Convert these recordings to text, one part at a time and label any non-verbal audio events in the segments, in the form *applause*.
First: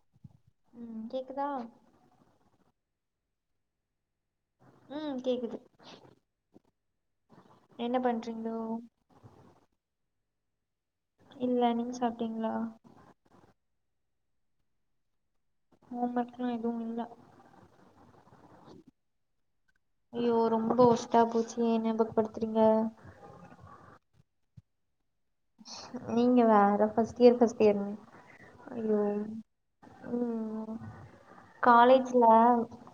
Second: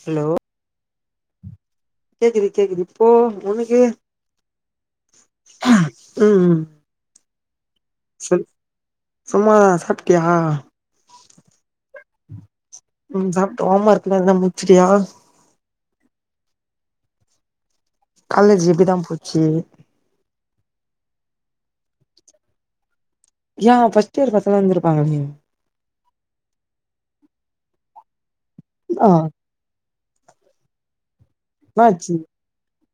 Hello ம் கேக்குதா கேக்குது கேக்குது இப்போ உனக்கு ம் கேக்குது ம் என்ன பண்றீங்கோ சும்மா தா சாப்டியா இல்ல நீங்க சாப்பிட்டீங்களா ம் சாப்ட்டோ ஹோம் ஒர்க்ல்லா ஏதன்னா முச்சுட்டியா ஹோம் வர்க்ல்லா எதுவு இல்ல காலேஜி எப்டிதா போச்சி ஐயோ ரொம்போ ஒஸ்ட்டா போச்சு ஏ ஞாபக்ப்படுத்துறீங்க ஏ ஃபஸ்ட்டு இயர் பசங்க வந்துருப்பாங்கலே நீங்க வேற ஃபஸ்ட் இயரு ஃபஸ்ட் யேருன்னு ஐயோ ஆ ம் என்னாச்சு காலேஜ்ல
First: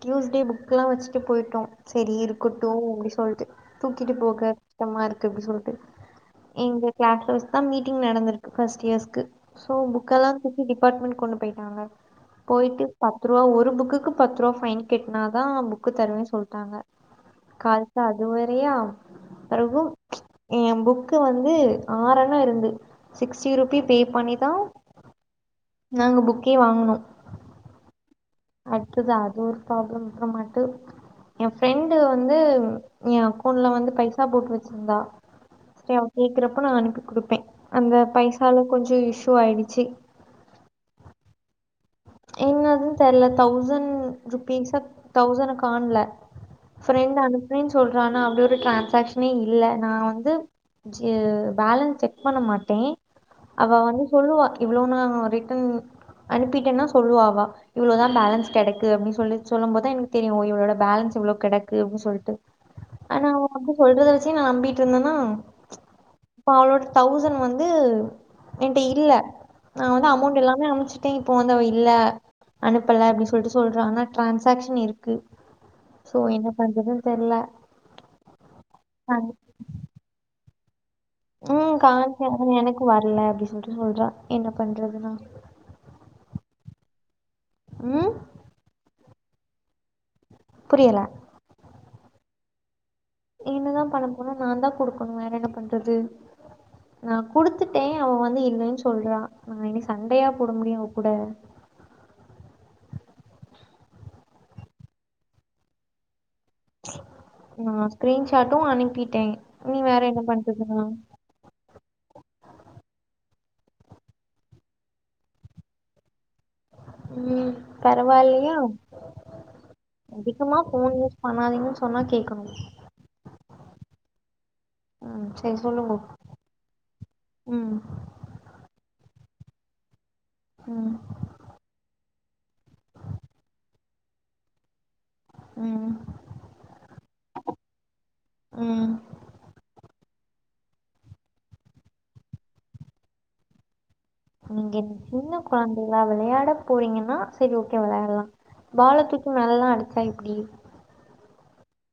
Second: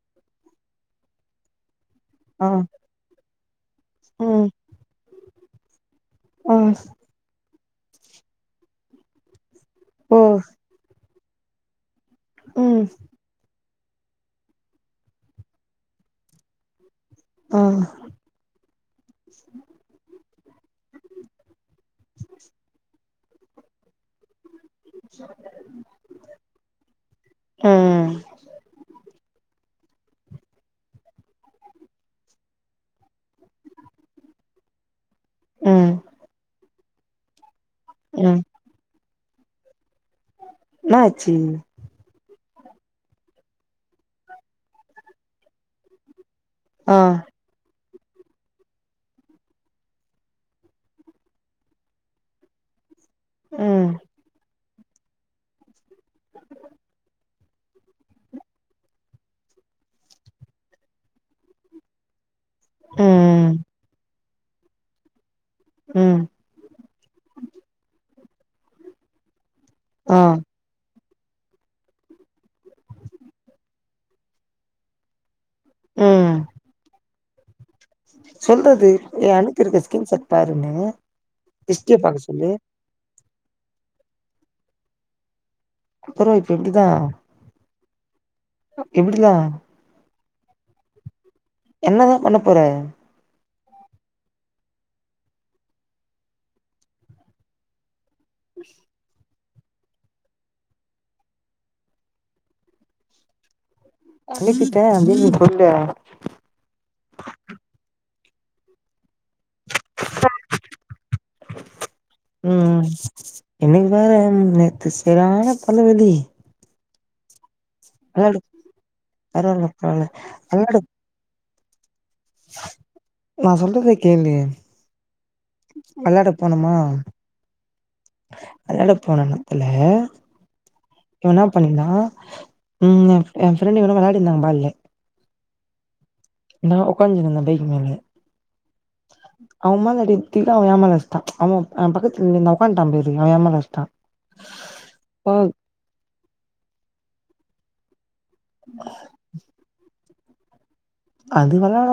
ட்யூஸ்டே புக்கெலா வெச்சுட்டு போய்ட்டோ செரி ஆ இருக்கட்டு அப்டி சொல்ட்டு தூக்கிட்டு போக ம் கஷ்டமா இருக்கு அப்டி சொல்ட்டு ஆ எங்க க்ளாஸ் அவஸ் தா மீட்டிங் நடந்திருக்கு ஃபஸ்ட் இயஸ்க்கு ஸோ ஓ புக்கெல்லா தூ டிபாட்மெண் கொண்டு போயிட்டாங்க ம் போய்ட்டு ப த்துருவா ஒரு புக்குக்கு பத்ருவா ஃபைன் கெட்னாதா புக்கு தருவே சொல்ட்டாங்க ஆ கால்தா அ துவெரையு பெறவு எ புக்கு வந்து ஆறண இருந்து சிக்ஸ்டி ருப்பி பே பண்ணிதா நாங்க புக்கே வாங்குனோ ம் அட்த்ததா அது ஒரு ப்ராப்ளம் இருக்க மாட்டு எ ஃப்ரெண்டு வந்து ம் எ அக்கௌண்ல வந்து பைசா போட்டு வெச்சிருந்தா ம் செ அவ கேக்குறப்ப நா அனுப்பி குடுப்பே அந்த ம் பைசால கொஞ்சு இஷூ ஆய்ரிச்சி இன்னா ஆச்சி என்னதுன் தெர்ல தௌசண் ருபீஸ தௌசண காண்ல ஆ ஃப்ரெண்ட் அனுப்புனேன் சொல்றா ஆனா அப்டி ஒரு டிரான்ராக்ஷனே இல்ல நா வந்து ஜ பேலன்ஸ் செக் பண்ண மாட்டே அவ ம் வந்து சொல்லுவா இவ்ளோ நா ரிட்டன் அனுப்பிட்டென்னா சொல்லுவா அவ இவ்ளோதா பேலன்ஸ் கெடக்கு அப்டி சொல்லி சொல்லம் போத் தா எனக்கு தெரியு ஒ இவளோட பேலன்ஸ் இவ்ளோ கெடக்கு அப்டி சொல்ட்டு ஆனா அவ ம் அப்டி சொல்றத வெச்சு நா நம்பிட்ருந்தனா ம் இப்ப அவளோட தௌசண் வந்து என்ட்ட இல்ல நா வந்து ஆ அமௌண்டு எல்லாமே அனுப்ச் டே இப்போ வந்த அவ இல்ல அனுப்பல அப்டி சொல்ட்டு சொல்றா ஆனா ட்ரான்சாக்ஷன் இருக்கு சோ ம் என்ன பண்றதுன் தெர்ல சொல்றது கண் எ அனுப்பிருக்க ஸ்கீன் சாட் பாருன்னு ம் ஹிஸ்ட்ரிய காம்ச பாக்க ஆனா சொல்லு எனக்கு வர்ல அப்டி சொல்ட்டு சொல்றா என்ன பண்றது நா அப்பறோ இப்ப எப்டிதா ம் எப்பிடிதா புரியல என்னதா பண்ண போற என்னதா பண்ண போற நான் தா குடுக்கணு வேற என்ன பண்றது நா குடுத்துட் டே அவ வந்து இல்லேன் சொல்றா நா இனி சண்டையா போட முடியு அவ் கூட அனுப்பிட்ட அதே நீ சொல்லு நா ஸ்க்ரீன்ஷாட்டு அனுப்பிட்டே இனி வேற என்ன பண்றது நா *inaudible* ம் எனுக் வேற நேத்து செர்யான தலவலி ம் பரவால்லியா பரவால்ல பரவால்ல அதிகமா வெளாட ஃபோன் யூஸ் பண்ணாதீங்கன் சொன்னா கேக்கணு நா சொல்றத கேளு ம் சரி சொல்லுங்கோ வெளாட போனுமா ம் வெளாட போன இடத்துல ம் இவன் பண்ணிந்தா ம் என் ஃப்ரெண்ட்டு இவனு விளையாடி இருந்தாங்க பால்லு ம் நா உக்காந்துருந்த பைக் மேல ம் அவன் மேல அடிக்கீழ அவன் எ மேல அடிச்டா அ பக்கத்துல நின் உக்காந்டா அவன் எ மேல அடிச்டான் நீங்க சின்ன கொழந்தைங்ளா விளையாட போறீங்கன்னா சரி ஓகே விளையாடலாம் பால தூக்கி மேலல்லா அடிச்சா எப்டி அது விளாட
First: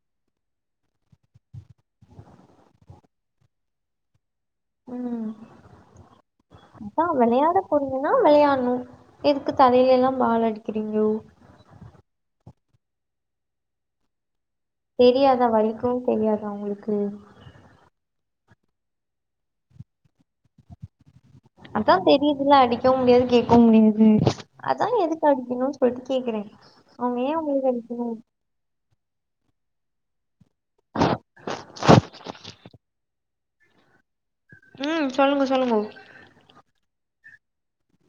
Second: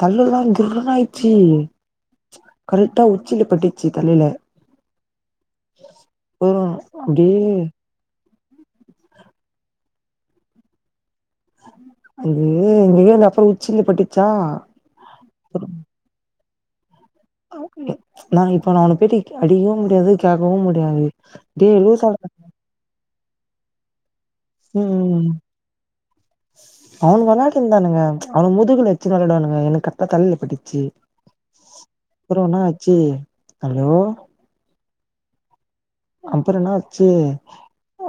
தள்ளுல்லா கிர்ருனு ஆயிச்சு கரெக்டா உச்சில பட்டுச்சு தலையில ம் அப்புறோ அதா அப்டியே விளையாட போனீங் கன்னா விளையாடணு எதுக்கு தலையில எல்லா பால் அடிக்கிறீங்களோ அது இங்கயே அப்புற உச்சில பட்டுச்சா தெரியாதா வலிக்கு தெரியாதா உங்களுக்கு நா இப்ப ந அவன போயிட்டு அடிக்கவு முடியாது கேக்கவு முடியாது டே அதா லூசாடா தெரியுதுல்ல அடிக்கவு முடியாது கேட்கவு முடியாது அதா ம் எதுக்கு அடிக்கணும்னு சொல்லிட்டு கேக்குறே அவங்க ஏன் உங்கள அடிக்கணு அவன் முதுகல வச்சு தா விளையாடுவானுங்க எனக்கு கரெக்ட்டா தல்லைல பட்டுச்சு அப்புறோ என்னாச்சு அலோ ம் சொல்லுங்க சொல்லுங்க அப்புற என்னாச்சு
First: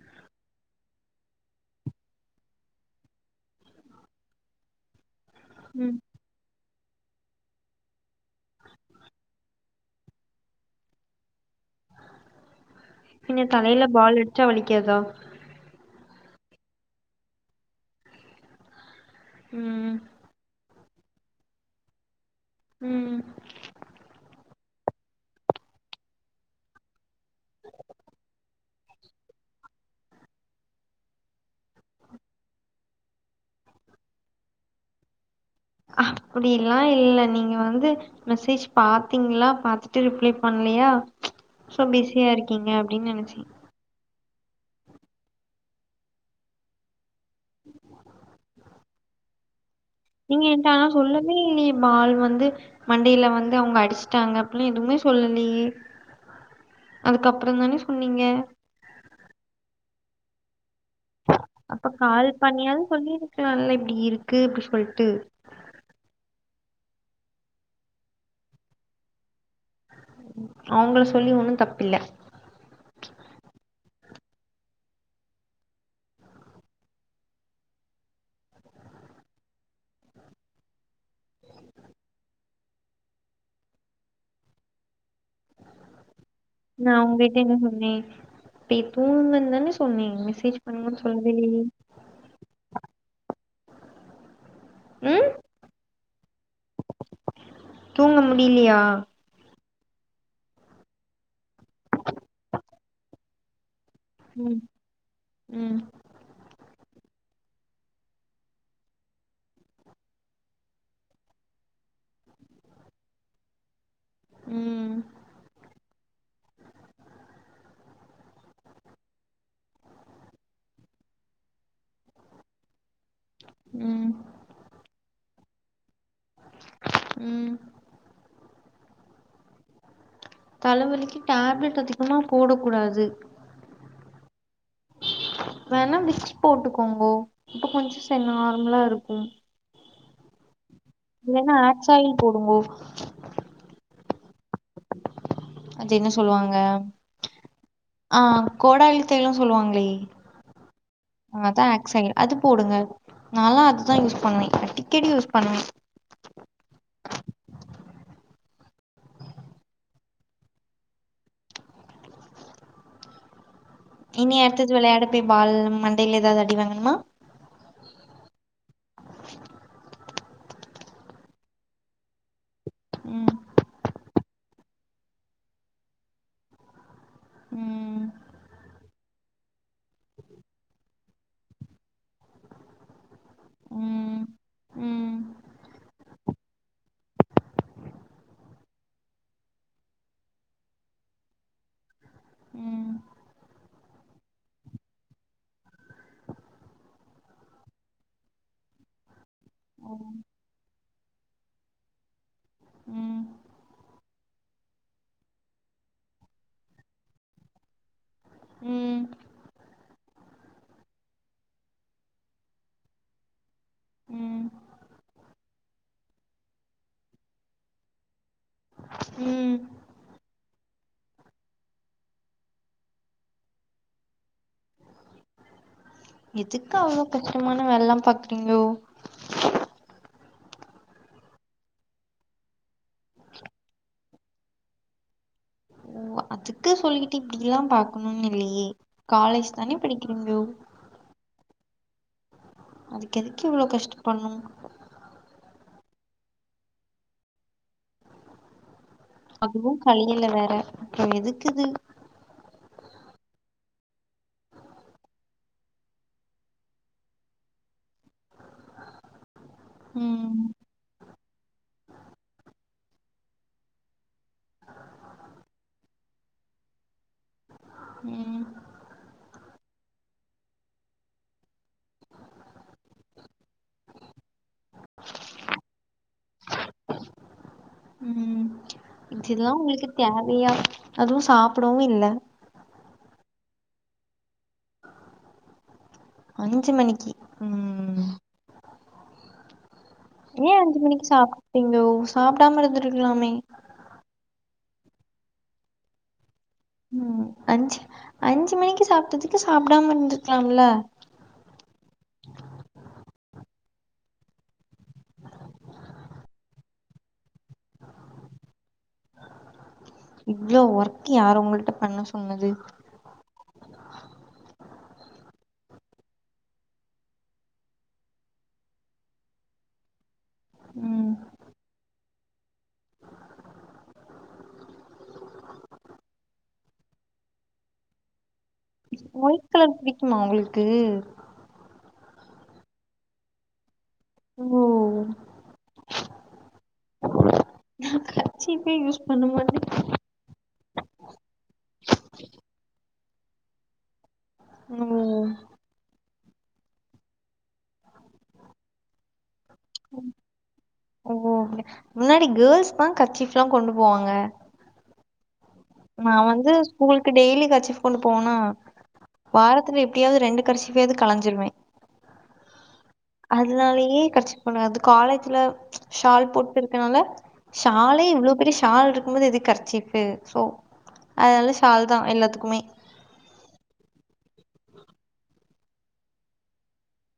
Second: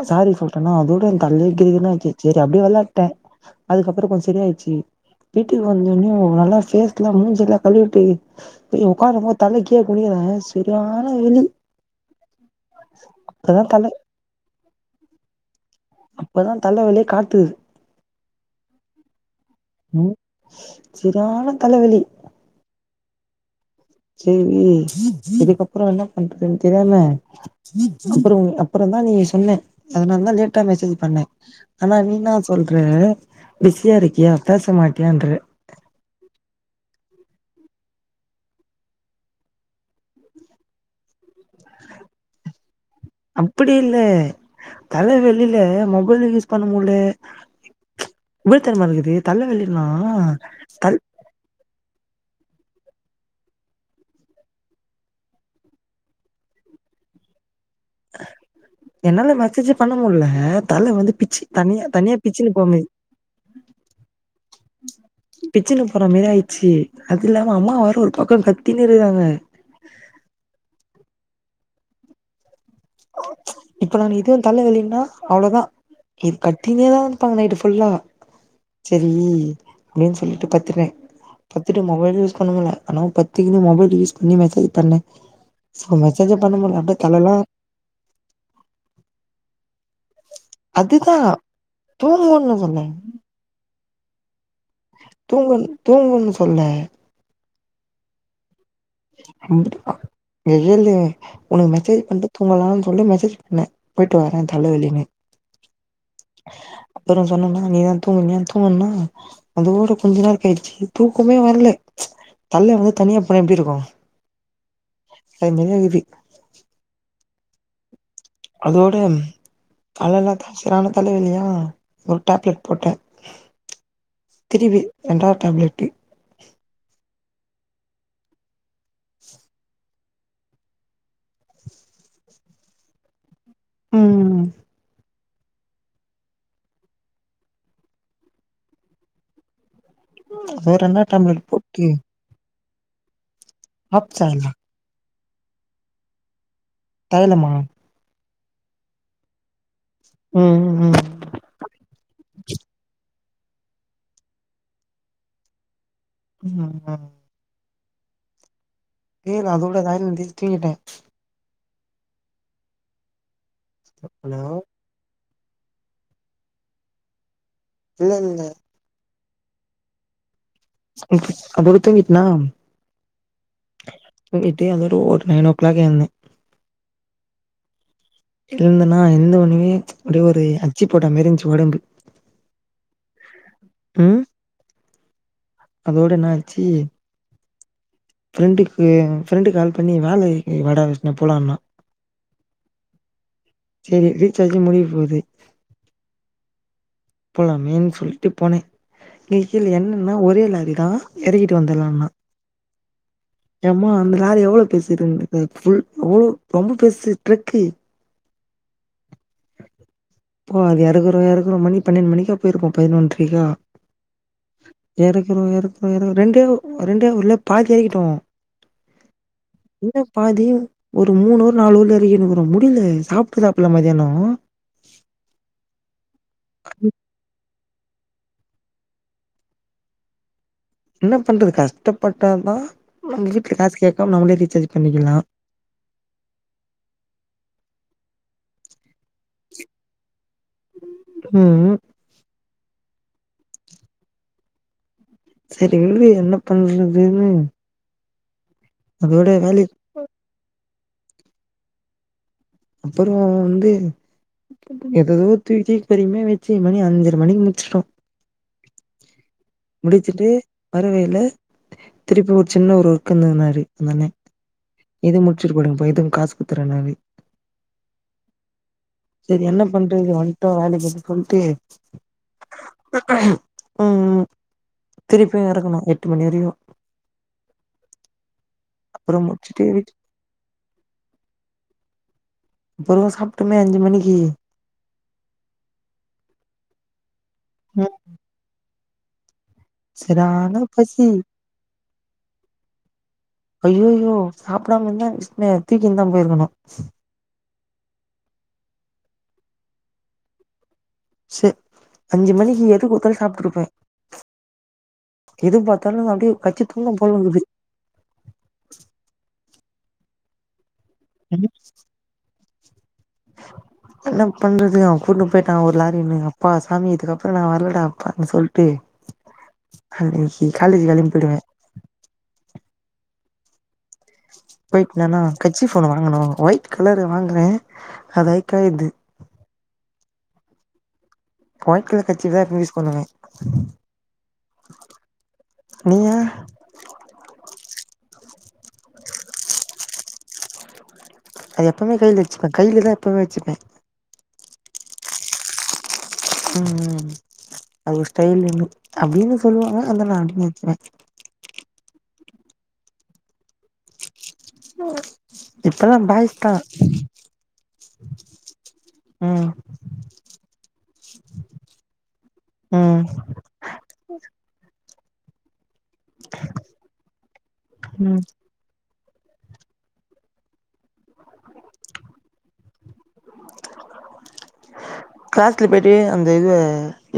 சாரி சொல்டனா அதோட என் தல்லே கிருகிருன்னு ஆகிச்சி சரி அப்டியே விளாட்டே அதுக்கப்பறோ கொஞ்சோ சரி ஆயிச்சு வீட்டுக்கு ம் வந்தோன்னே நல்லா பேஸ்லாம் மூஞ்செல்ல கழுவிட்டு போய் உட்காரம்போ தல அப்டியே குனிற சரியான இழு பின்ன தல தலையில பால் அடிச்சா வலிக்காதா அப்பதா தலவலியே காத்துது ம் செரியான தலவலி ம் சேரி இதுக்கப்புற என்ன பண்றதுன்னு தெரியாம அப்புறோ அப்புறோ தா நீ சொன்ன அதனால தா லேட்டா மெசேஜ் பண்ண ஆனா நீ நா சொல்ற பிஸியா இருக்கியா பேச மாட்டியான்ற அப்படிலா இல்ல நீங்க வந்து மெசேஜ் பாத்தீங்ளா பாத்துட்டு ரிப்ளே பண்லையா சோ பிஸியா இருக்கீங்க அப்டின் நெனச்சே அப்படி இல்ல தல வலில மொபைல் யூஸ் பண்ண முலே வில் தரமாரி இருக்குது தல வலிமா நீங்க என்ட ஆனா சொல்லவே இல்லையே பால் வந்து மண்டையில வந்து அவங்க அடிச்டாங்க அப்படி எதுமே சொல்லலையே அதுக்கப்புற தானே சொன்னீங்க என்னால மெசேஜ் பண்ண முல்ல தல வந்து பிச்சு தனியா அப்ப தனியா கால் பிச்சுன்னு போமே பண்ணியாது சொல்லிருக்கலால இப்டி இருக்கு அப்டி சொல்டு பிச்சுனு போற மாரி ஆயிச்சு அது இல்லாம அம்மா வார ஒரு பக்கோ கத்தின்னு இருகாங்க அவுங்கள சொல்லி ஒன்னு தப்பில்ல இப்ப நான் இதுவு தல வலின்னா அவ்ளோவுதா இது கத்தினேதா இருப்பாங்க நைட்டு ஃபுல்லா செரி அப்டினு சொல்லிட்டு பத்துருவே பத்துட்டு மொபைல் யூஸ் பண்ண முட்ல ஆனா பத்துக்கின்னு மொபைல் யூஸ் பண்ணி மெசேஜ் பண்ண சோ மெசேஜே முல்ல நா அப்டியே தலலா உங்கட்ட என்ன சொன் னே நீ தூங்குன்னு தானே சொன்னே மெசேஜ் பண்ணு அதுதா சொல்லி தூங்குன்னு சொன்னே தூங்கணு தூங்குன்னு சொல்ல தூங்க முடியலையா வந்துருப்பா மேகேளு ஒனக்கு மெசேஜ் பண்ட்டு தூங்கலானு சொல்லிட மெசேஜ் பண்ணே போயிட்டு வர ம் தலவலினு ம் அப்புற சொன்னோம்னா நீ தா தூங்குனியா தூங்குன்னா அந்த ஊரு கொஞ்ச நேர கழிச்சு தூக்கமே வர்ல தல்ல வந்து தனியா போனா எப்டி இருக்கு ம் அது மேரியே இக்குது அதோடு தல எல்லா தா செரியான தலைவலியா ஒரு டேப்லெட் போட்ட ம் திருப்பி ரெண்டாவது டேப்லெட்டு ம் தலவலிக்கி டேப்லெட் அதிகமா போடக் கூடாது ம் வேணா விக்ஸ் போட்டுக்கோங்கோ இப்ப கொஞ்ச ச நார்மலா இருக்கு வேற என்ன இல்லன்னா ஆக்ட்ஸாயில் போடுங்கோ ஆப்ஸாயிலா அது என்ன சொல்லுவாங்க தைலமா ஆ கோடாலித் தைலம் சொல்லுவாங்களே ம் ம் அதா ஆக்ஸாயில் அது போடுங்க நால்லா அதுதா யூஸ் பண்ணுவே அடிக்கடி யூஸ் பண்ணுவே பக்க ம் கேளு அதோட ராயல் வண்டி தூக்கிட்டே இனி ஹலோ அடுத்தது வெளையாட போய் பால் மண்டையில ஏதது அடி வாங்கனுமா இல்ல இல்ல *inaudible* ம் அதோட துங்கிட்டனா ம் *unintelligible* டேய் அதோட ஒரு நைன் ஓ கிளாக் எழுந்த ம் எழுந்தனா எழுந்த ஒன்னுமே அப்டியே ஒரு அச்சி போட்டா மாரி இருஞ்சு ஒடம்பு ம் ம் அதோட என்ன ஆச்சு ஃப்ரெண்டுக்கு ஃப்ரெண்டு கால் பண்ணி வேல இருக்கு வாடா விஷ்னு போலாண்ணா ம் சரி ரீசார்ஜு முடிய போகுது போலாமேனு சொல்லிட்டு போனே இங்க கீழே ஓ என்னன்னா ஒரே லாரி தா இறக்கிட்டு வந்துடலாம்னா உ ஏமா அந்த ஆளு எவ்ளோ பேசிறுந்த இருந்தது புஃல் அவ்வளோ ரொம்ப பேறுசு ட்ரக்கு உ போ அது இறக்குறோ இறக்குறோ மணி பன்னெண்டு மணிக்லா போயிருக்கோ பதினொன்றைக்லா உ இறக்குறோ இறக்குறோ ரெண்டே ரெண்டே ஒருரல பாதி ஏறிக்கிட்டோ ம் என்ன பாதி ஒரு மூணு ஊரு நாலூ ஊரு எறக்கினுக்குறோ முடியல சாப்பிட்டு சாப்பிடல மத்தியானோ உ எதுக்கு அவ்ளோ கஷ்டமான வேலைலாம் பாக்குறீங்கோ என்ன பண்றது கஷ்டப்பட்டால் தா நம்ம வீட்டல காசு *unintelligible* நம்மளே ரீசார்ஜ் பண்ணிக்கலாம் ஓ அதுக்கு சொல்லிட்டு இப்டில்லா பாக்கணும்னு இல்லையே காலேஜ் தானே படிக்கிறீங்கோ உ அதுக்கு எதுக்கு இவ்வளோ கஷ்ட பண்ணு சரி விடு என்ன பண்றதுன்னு அதோட வேலைக் அதுவும் கல்லுல வேற இப்ப எதுக்குது அப்புறோ வந்து ஏதுஎதோ துக்கி பொறுமையா வச்சு மணி அஞ்சரை மணிக்கு முடிச்சுட்டோ முடிச்சுட்டு ம் வரவைல திருப்பி ஒரு சின்ன ஒரு வோர்க்கந்த மாறி இது முடிச்சட்டு போயிடு இதுக்கு காசு குடுத்துறனா உ சரி என்ன பண்றது வட்டோ வேலைக்கு சொல்ட்டு உ திருப்பியு எரக்கணு முனிறியோ உ அப்புறோ இதெல்லா முடிச்சுட்டு உங்களுக்கு வீட் தேவையா அதும் சாப்பபடவு இல்லை அப்றோ சாப்பிட்டுமே அஞ்சு மணிக்கு அஞ்சி மணிக்கு ம் உ ஏன் செரியான அஞ்சு மணிக்கு பசி சாப்பிட்டீங்கோ சாப்டாம இருந்துடுக்கலாமே அய்யயோ சாப்டாம இருந்தா விஷ்னுவ தூக்கின்னு தா போய்ருகணு ம் அஞ்சு அஞ்சு மணிக்கு சாப்டதுக்கு சாப்டாம இருந்துகலால செ அஞ்சு மணிக்கு எது குத்தாலு சாப்ட்டுருப்பே எது பாத்தாலு அப்டியே கச்சு துன்னு போலருக்குது இவ்வளோ ஒர்க் யார் உங்கள்ட்ட பண்ண சொன்னது என்ன பண்றது அவன் கூட்டுனு போயிட்டா ஒரு லாரின்னு அப்பா சாமி இதுக்கப்புறோ நா வரலடா அப்பான்னு சொல்லிட்டு அ காலச்சு ம் கெலம்பி போய்டுவே ஒயிட் தனா கட்சி போன்னு வாங்கனு ஒயிட் கலரு வாங்குனே அது ஐக்காது ஒயிட் கலர் புடிக்குமா உங்களுக்கு ஒட்ட கலர் கட்சிப்தா இப்ப யூஸ் பண்ணுவே ஓ நீயா நா கர்சிப்பே யூஸ் பண்ண மாட்டே அது எப்பமே கைல வச்சுபே கைலதா எப்பமே வச்சுப்பே ம் ம் அது ஒரு ஸ்டைல்னு அப்டின்னு சொல்லுவாங்க அத நா நெனைக்கிறே ஓ ஓகே முன்னாடி கேர்ள்ஸ் தா கர்ச்சிஃப்ல்லா கொண்டு போவாங்க *unintelligible* இப்பல்லா நா பாய்ஸ் வந்து தா ஸ்கூலுக்கு டெய்லி கர்ச்சிஃப் கொண்டு போவேனா ம் வாரத்துல எப்டியாவது ரெண்டு கர்ச்சிஃப்யாவது கலஞ்சிருவே ம் அதனாலயே கர்ச்சிஃப் கொண்டு வராது காலேஜ்ல ஷால் போட்ருக்கனால ஷாலே ம் இவ்ளோ பெரிய ஷால்ரு க்கு போது எதுக்கு கர்ச்சிஃப்பு சோ அதனால ஷால் தா எல்லாத்துக்குமே க்ளாஸ்ல போய்ட்டு அந்த இது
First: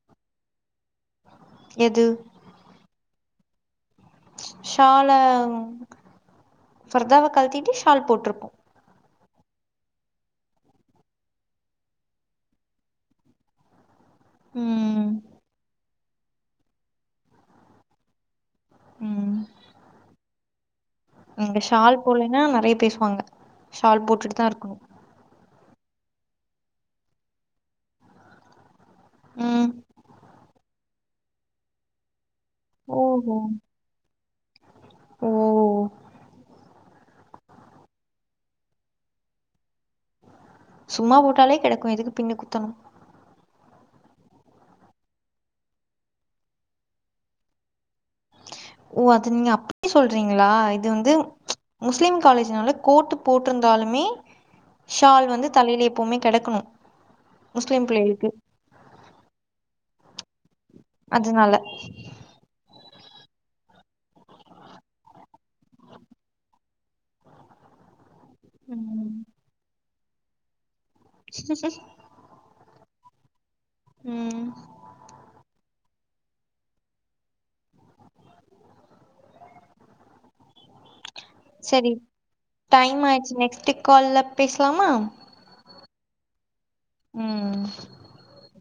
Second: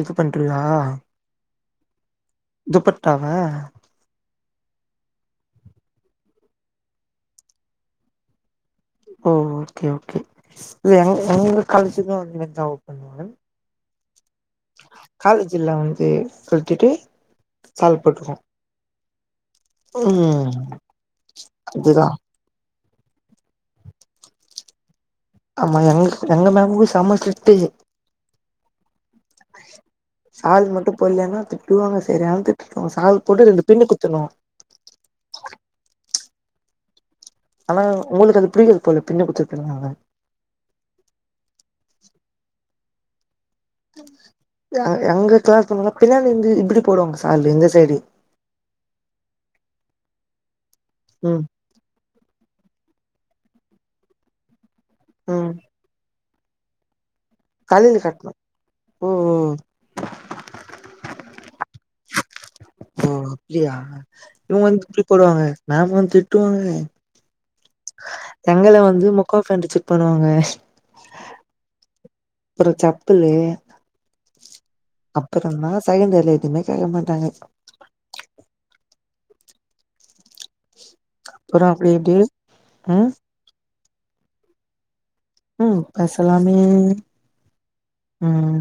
இது பண்றியா எது துப்பட்டாவ ஷால்லா ஃபர்தாவ கழட்டிட்டு ஷால் போட்ருப்போ ஓ ஓகே ஓகே இல்ல எங் எங்க காலேஜ்க்கு அது மாரி தா *inaudible* ம் காலேஜ்ல வந்து கழட்டிட்டு சால் போட்டுக்குவோ ம் இங்க ஷால் அதுதா போல்லேன்னா நறைய பேசுவாங்க ஷால் போட்டுட்டு தா இருக்கணு ஆமா எங்க எங்க மேம்மு செம்ம ஸ்ட்ரிக்ட் ம் சால் மட்டு போட்லேன்னா திட்டுவாங்க செரியான திட் ஓ ஹோ ஓ ஆனா உங்களுக்கு அது புடிக்காது போல பின்னு குத்துறதுனால சும்மா போட்டாலே கெடக்கு எதுக்கு பின்னு குத்தணு எங்க க்ளாஸ் பொண்ணுங்க பின்னாடி வந்து இப்டி போடுவாங்க சால்லு இந்த சைடு ஓ அது நீங்க அப்டி சொல்றீங்களா இது வந்து ம் முஸ்லீம் காலேஜ்னால கோட்டு போட்ருந்தாலுமே ஷால் வந்து ம் தலையிலே எப்போமே கெடக்கணு தலையில கட்ணு ஓ ஓ அதுனால ஓ அப்டியா இவுங்க வந்து இப்டி போடுவாங்க மேம் வந்து திட்டுவாங்க எங்கள வந்து ம். முக்கா பேண்டு ஜெக் பண்ணுவாங்க ச ச *unintelligible* அப்பறோ செப்பலு ம் அப்பறோ தா செகேண்டியர்ல எதுவுமே கேட்க மாட்டாங்க அப்புறோ செரி அப்டி இப்டி ம் டைமாயிடுச்சு நெக்ஸ்ட்டு கால்ல பேசலாமா ம் பேசலாமே ம். ம்